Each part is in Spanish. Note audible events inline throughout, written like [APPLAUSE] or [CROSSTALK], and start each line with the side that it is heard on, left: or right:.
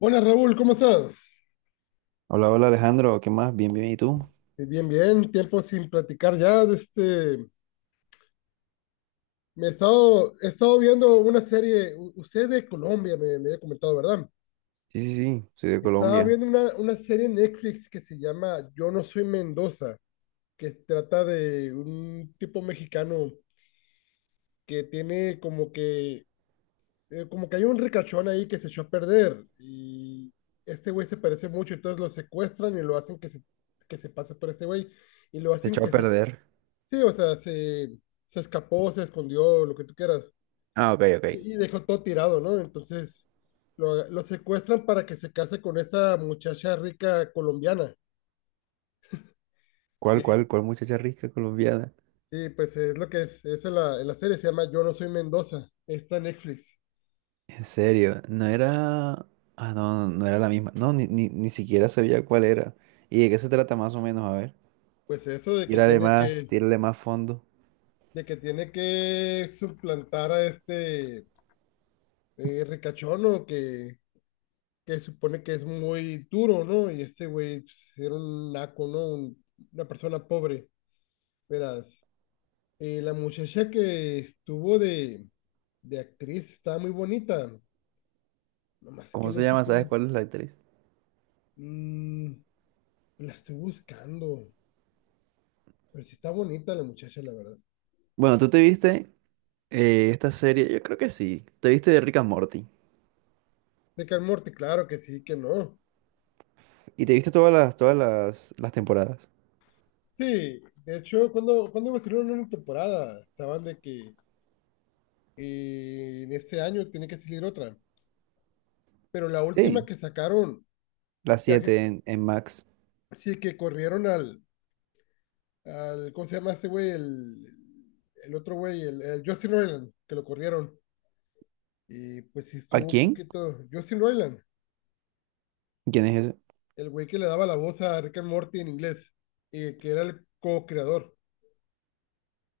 left: Hola Raúl, ¿cómo estás?
right: Hola, hola Alejandro, ¿qué más? Bien, bien, ¿y tú?
left: Bien, bien, tiempo sin platicar ya. de Este, me he estado viendo una serie. Usted es de Colombia, me había comentado, ¿verdad?
right: Sí, sí, sí, soy de
left: Estaba
right: Colombia.
left: viendo una serie en Netflix que se llama Yo no soy Mendoza, que trata de un tipo mexicano que tiene como que hay un ricachón ahí que se echó a perder, y este güey se parece mucho. Entonces lo secuestran y lo hacen que se pase por este güey, y lo
right: Se
left: hacen
right: echó a
left: que se.
right: perder.
left: Sí, o sea, se escapó, se escondió, lo que tú quieras,
right: Ah, ok, ok.
left: y dejó todo tirado, ¿no? Entonces lo secuestran para que se case con esta muchacha rica colombiana.
right: ¿Cuál,
left: Y,
right: cuál, cuál muchacha rica colombiana?
left: pues es lo que es en en la serie, se llama Yo no soy Mendoza, está en Netflix.
right: En serio, no era... Ah, no, no, no era la misma. No, ni, ni, ni siquiera sabía cuál era. ¿Y de qué se trata más o menos? A ver.
left: Pues eso de que tiene que,
right: Tírale más fondo.
left: suplantar a este ricachono que supone que es muy duro, ¿no? Y este güey pues era un naco, ¿no? Una persona pobre, verás. La muchacha que estuvo de actriz estaba muy bonita, nomás que
right: ¿Cómo
left: no
right: se
left: sé
right: llama?
left: cómo.
right: ¿Sabes cuál es la actriz?
left: mm, la estoy buscando, pero sí está bonita la muchacha, la verdad.
right: Bueno, ¿tú te viste esta serie? Yo creo que sí. Te viste de Rick and Morty.
left: De Rick and Morty, claro que sí, que no.
right: Y te viste todas las temporadas.
left: Sí, de hecho, cuando va a una temporada, estaban de que en este año tiene que salir otra, pero la última
right: Sí.
left: que sacaron,
right: Las
left: ya que
right: 7 en Max.
left: sí que corrieron al, ¿cómo se llama este güey? El otro güey, el Justin Roiland, que lo corrieron. Y pues sí
right: ¿A
left: estuvo un
right: quién?
left: poquito. Justin Roiland,
right: ¿Quién es ese?
left: el güey que le daba la voz a Rick and Morty en inglés, y que era el co-creador.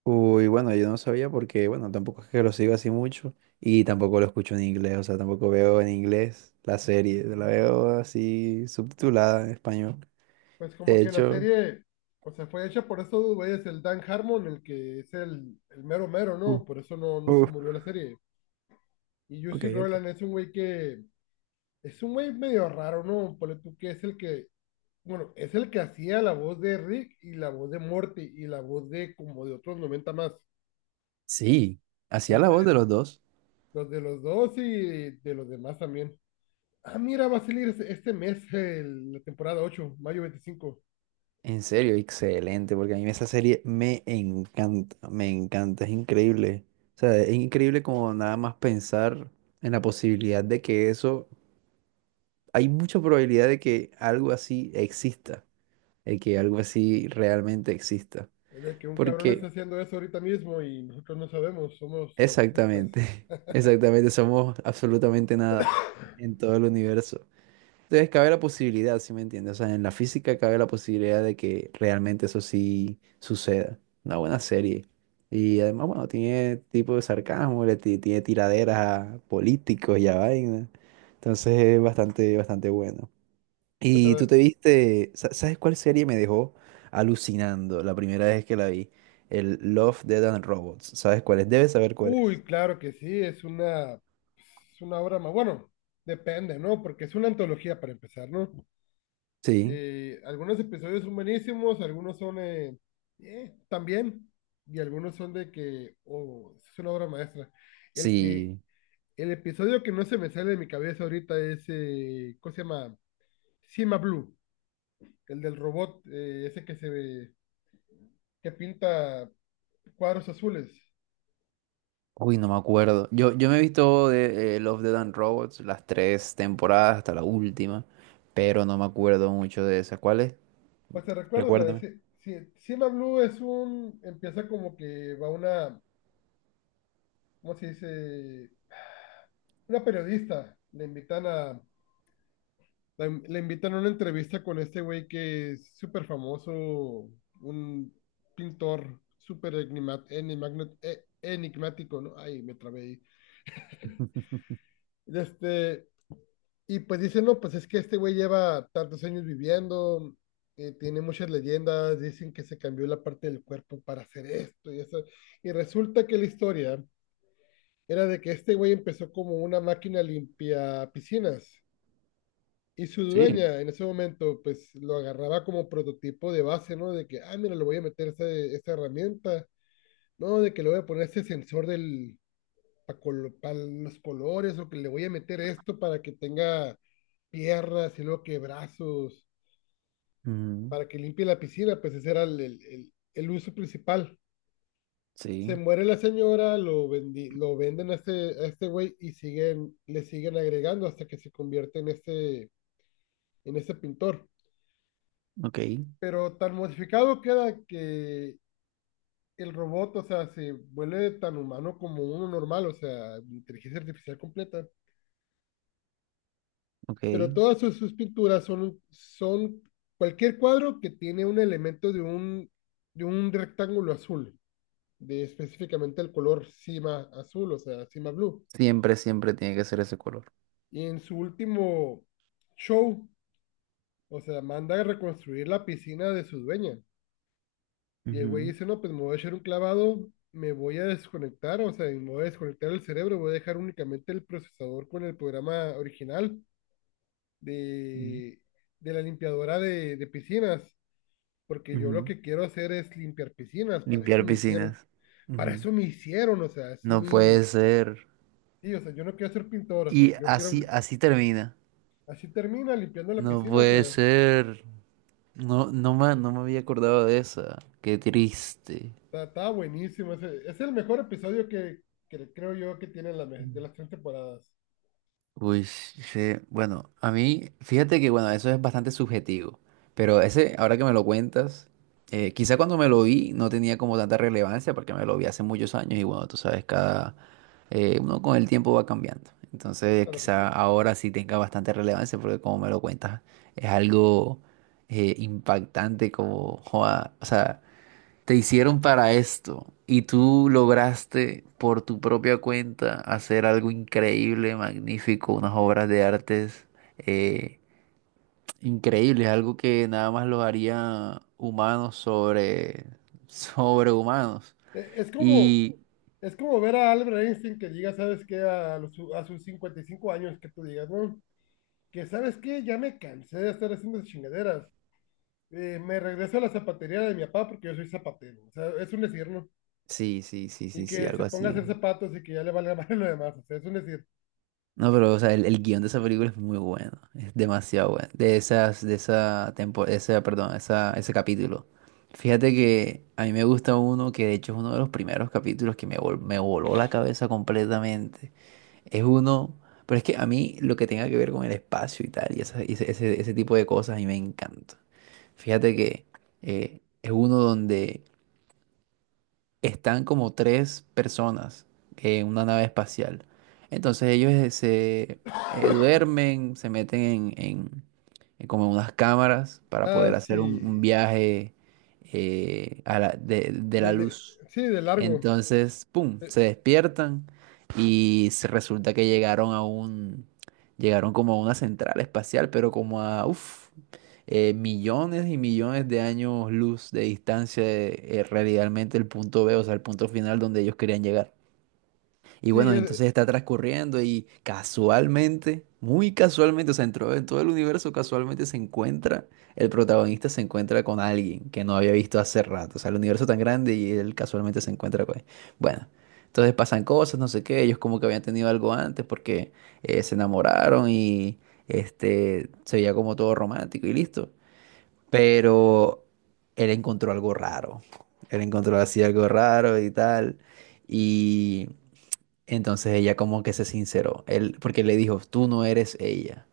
right: Uy, bueno, yo no sabía porque, bueno, tampoco es que lo sigo así mucho y tampoco lo escucho en inglés, o sea, tampoco veo en inglés la serie, la veo así subtitulada en español.
left: Pues como
right: De
left: que la
right: hecho,
left: serie, o sea, fue hecha por esos dos güeyes, el Dan Harmon, el que es el mero mero,
right: uh,
left: ¿no? Por eso no, no se
right: uh,
left: murió la serie. Y
right: ok,
left: Justin Roiland
right: ok.
left: es un güey medio raro, ¿no? Ponle tú que bueno, es el que hacía la voz de Rick y la voz de Morty y la voz de como de otros 90 más.
right: Sí, hacía la voz
left: Entonces,
right: de los dos.
left: los de los dos y de los demás también. Ah, mira, va a salir este mes la temporada 8, mayo 25.
right: En serio, excelente, porque a mí esa serie me encanta, es increíble. O sea, es increíble como nada más pensar en la posibilidad de que eso, hay mucha probabilidad de que algo así exista, de que algo así realmente exista.
left: De que un cabrón está
right: Porque
left: haciendo eso ahorita mismo y nosotros no sabemos, somos los extras.
right: exactamente, [LAUGHS] exactamente, somos absolutamente nada en todo el universo. Entonces cabe la posibilidad, ¿si me entiendes? O sea, en la física cabe la posibilidad de que realmente eso sí suceda. Una buena serie. Y además, bueno, tiene tipo de sarcasmo, tiene tiraderas a políticos y a vaina. Entonces es bastante, bastante bueno.
left: Pues a
right: Y tú te
left: ver,
right: viste, ¿sabes cuál serie me dejó alucinando la primera vez que la vi? El Love, Death and Robots. ¿Sabes cuál es? Debes saber cuál
left: uy,
right: es.
left: claro que sí, es una obra más. Bueno, depende, ¿no? Porque es una antología para empezar, ¿no?
right: Sí,
left: Algunos episodios son buenísimos, algunos son también, y algunos son de que, oh, es una obra maestra. El que
right: sí.
left: El episodio que no se me sale de mi cabeza ahorita es, ¿cómo se llama? Cima Blue, el del robot, ese que se ve, que pinta cuadros azules.
right: Uy, no me acuerdo. Yo me he visto de Love, Death and Robots las tres temporadas hasta la última, pero no me acuerdo mucho de esa. ¿Cuál es?
left: Pues te recuerdo, la de
right: Recuérdame.
left: Cima Blue empieza como que va una, ¿cómo se dice? Una periodista, le invitan a una entrevista con este güey que es súper famoso, un pintor súper enigmático, ¿no? Ay, me trabé ahí.
right: [LAUGHS]
left: Este, Y pues dicen, no, pues es que este güey lleva tantos años viviendo, tiene muchas leyendas, dicen que se cambió la parte del cuerpo para hacer esto y eso. Y resulta que la historia era de que este güey empezó como una máquina limpia piscinas, y su
right: Sí.
left: dueña en ese momento pues lo agarraba como prototipo de base, ¿no? De que, ah, mira, le voy a meter esta herramienta, ¿no? De que le voy a poner este sensor del, para pa los colores, o que le voy a meter esto para que tenga piernas y luego que brazos,
right: Ujú,
left: para que limpie la piscina. Pues ese era el uso principal.
right: sí,
left: Se muere la señora. Lo, lo venden a este, güey, y le siguen agregando hasta que se convierte en este pintor.
right: ok,
left: Pero tan modificado queda que el robot, o sea, se vuelve tan humano como uno normal, o sea, inteligencia artificial completa.
right: ok.
left: Pero todas sus pinturas son cualquier cuadro que tiene un elemento de un rectángulo azul, de específicamente el color cima azul, o sea, cima blue.
right: Siempre, siempre tiene que ser ese color.
left: Y en su último show, o sea, manda a reconstruir la piscina de su dueña. Y el güey
right: Ujú,
left: dice, no, pues me voy a echar un clavado, me voy a desconectar, o sea, me voy a desconectar el cerebro, voy a dejar únicamente el procesador con el programa original
right: ujú,
left: de, de la limpiadora de piscinas, porque yo lo
right: ujú.
left: que quiero hacer es limpiar piscinas, para eso
right: Limpiar
left: me hicieron,
right: piscinas. Ujú.
left: o sea,
right: No puede ser.
left: sí, o sea, yo no quiero ser pintor, o sea,
right: Y
left: yo quiero,
right: así, así termina.
left: así termina limpiando la
right: No
left: piscina. O
right: puede
left: sea,
right: ser. No, no me había acordado de esa. Qué triste.
left: está buenísimo, es el mejor episodio que creo yo que tiene de las tres temporadas.
right: Uy, sí, bueno, a mí, fíjate que bueno, eso es bastante subjetivo, pero ese, ahora que me lo cuentas, quizá cuando me lo vi no tenía como tanta relevancia porque me lo vi hace muchos años y bueno, tú sabes, cada, uno con el tiempo va cambiando, entonces
left: Claro que sí.
right: quizá ahora sí tenga bastante relevancia porque como me lo cuentas, es algo impactante como, joda, o sea te hicieron para esto y tú lograste por tu propia cuenta hacer algo increíble, magnífico, unas obras de artes eh, increíbles, algo que nada más los haría humanos sobre, [LAUGHS] sobre humanos.
left: E- Es, como,
right: Y
left: es como ver a Albert Einstein que diga, ¿sabes qué? A sus 55 años que tú digas, ¿no? Que, ¿sabes qué? Ya me cansé de estar haciendo esas chingaderas, me regreso a la zapatería de mi papá porque yo soy zapatero. O sea, es un decir, ¿no?
right: sí, sí, sí,
left: Y
right: sí, sí,
left: que
right: algo
left: se ponga a
right: así.
left: hacer zapatos y que ya le valga [LAUGHS] más lo demás. O sea, es un decir.
right: No, pero o sea, el guión de esa película es muy bueno, es demasiado bueno. De esas, de esa tempo, esa, perdón, esa, ese capítulo. Fíjate que a mí me gusta uno que de hecho es uno de los primeros capítulos que me voló la cabeza completamente. Es uno, pero es que a mí lo que tenga que ver con el espacio y tal, y, y ese tipo de cosas a mí me encanta. Fíjate que es uno donde están como tres personas en una nave espacial. Entonces ellos se
left: [COUGHS]
right: duermen, se meten en como unas cámaras para
left: Ah,
right: poder hacer un
left: sí.
right: viaje de la
left: De, de-
right: luz.
left: sí, de largo.
right: Entonces, ¡pum!,
left: Eh,
right: se despiertan y se resulta que llegaron a llegaron como a una central espacial, pero como a, uff millones y millones de años luz de distancia de realmente el punto B, o sea, el punto final donde ellos querían llegar. Y
left: Sí,
right: bueno, entonces está transcurriendo y casualmente, muy casualmente, o sea, en todo el universo casualmente se encuentra, el protagonista se encuentra con alguien que no había visto hace rato, o sea, el universo tan grande y él casualmente se encuentra con él. Bueno, entonces pasan cosas, no sé qué, ellos como que habían tenido algo antes porque se enamoraron y este, se veía como todo romántico y listo. Pero él encontró algo raro. Él encontró así algo raro y tal. Y entonces ella como que se sinceró. Él, porque le dijo, tú no eres ella.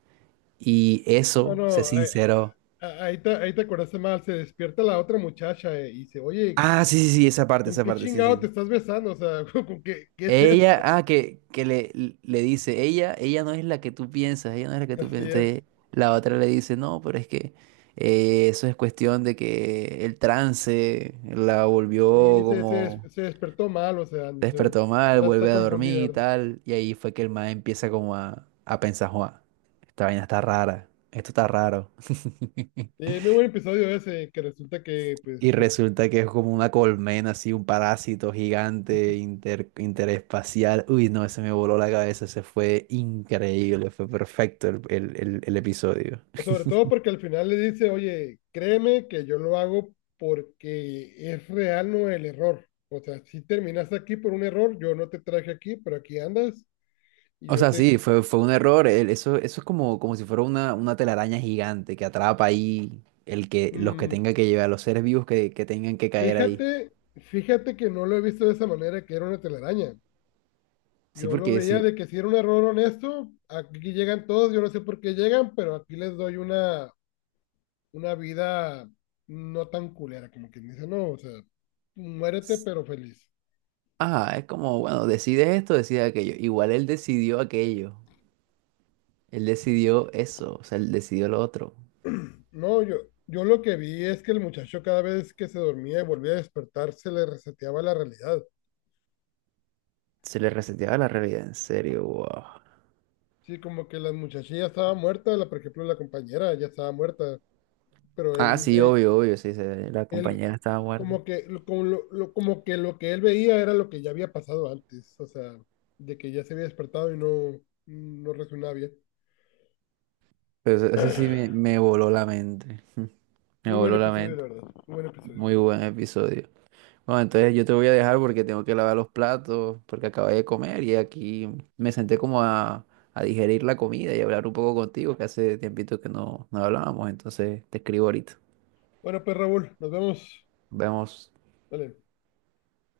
right: Y
left: no,
right: eso se
left: no. Ahí,
right: sinceró.
left: ahí te, ahí te acordaste mal. Se despierta la otra muchacha, y dice, oye,
right: Ah, sí, sí, sí,
left: ¿con
right: esa
left: qué
right: parte, sí,
left: chingado te
right: sí.
left: estás besando? O sea, [LAUGHS] ¿qué es eso?
right: Ella, ah, que le dice, ella no es la que tú piensas, ella no es la que tú
left: Así
right: piensas. Entonces,
left: es.
right: la otra le dice, no, pero es que eso es cuestión de que el trance la volvió
left: Y se
right: como
left: se despertó mal, o sea, no sé,
right: despertó mal,
left: está
right: vuelve a
left: confundida,
right: dormir y
left: ¿verdad?
right: tal. Y ahí fue que el man empieza a pensar, Juan, esta vaina está rara, esto está raro. [LAUGHS]
left: Muy buen episodio ese, que resulta que pues.
right: Y resulta que es como una colmena, así, un parásito gigante interespacial. Uy, no, ese me voló la cabeza, ese fue increíble, fue perfecto el episodio.
left: Sobre todo porque al final le dice, oye, créeme que yo lo hago porque es real, no el error. O sea, si terminaste aquí por un error, yo no te traje aquí, pero aquí andas y
right: O
left: yo
right: sea,
left: te.
right: sí, fue, fue un error. Eso, eso es como, como si fuera una telaraña gigante que atrapa ahí el que, los que
left: Mm,
right: tenga que llevar, los seres vivos que tengan que caer ahí.
left: fíjate, fíjate que no lo he visto de esa manera, que era una telaraña.
right: Sí,
left: Yo lo
right: porque
left: veía
right: si,
left: de que si era un error honesto, aquí llegan todos, yo no sé por qué llegan, pero aquí les doy una vida no tan culera, como quien dice, no, o sea, muérete pero feliz.
right: ah, es como, bueno, decide esto, decide aquello. Igual él decidió aquello. Él decidió eso, o sea, él decidió lo otro.
left: No, yo lo que vi es que el muchacho cada vez que se dormía y volvía a despertar se le reseteaba la realidad.
right: Se le reseteaba la realidad, en serio, wow.
left: Sí, como que la muchacha ya estaba muerta, la, por ejemplo, la compañera ya estaba muerta, pero
right: Ah,
left: él
right: sí,
left: ve,
right: obvio, obvio, sí, la
left: él
right: compañera estaba muerta.
left: como que lo- como que lo que él veía era lo que ya había pasado antes, o sea, de que ya se había despertado y no reaccionaba bien.
right: Pero ese sí me voló la mente. [LAUGHS] Me
left: Muy buen
right: voló la
left: episodio, la
right: mente.
left: verdad. Muy buen episodio.
right: Muy buen episodio. No, entonces yo te voy a dejar porque tengo que lavar los platos, porque acabé de comer y aquí me senté a digerir la comida y hablar un poco contigo, que hace tiempito que no, no hablábamos, entonces te escribo ahorita.
left: Bueno, pues Raúl, nos vemos.
right: Vemos.
left: Dale.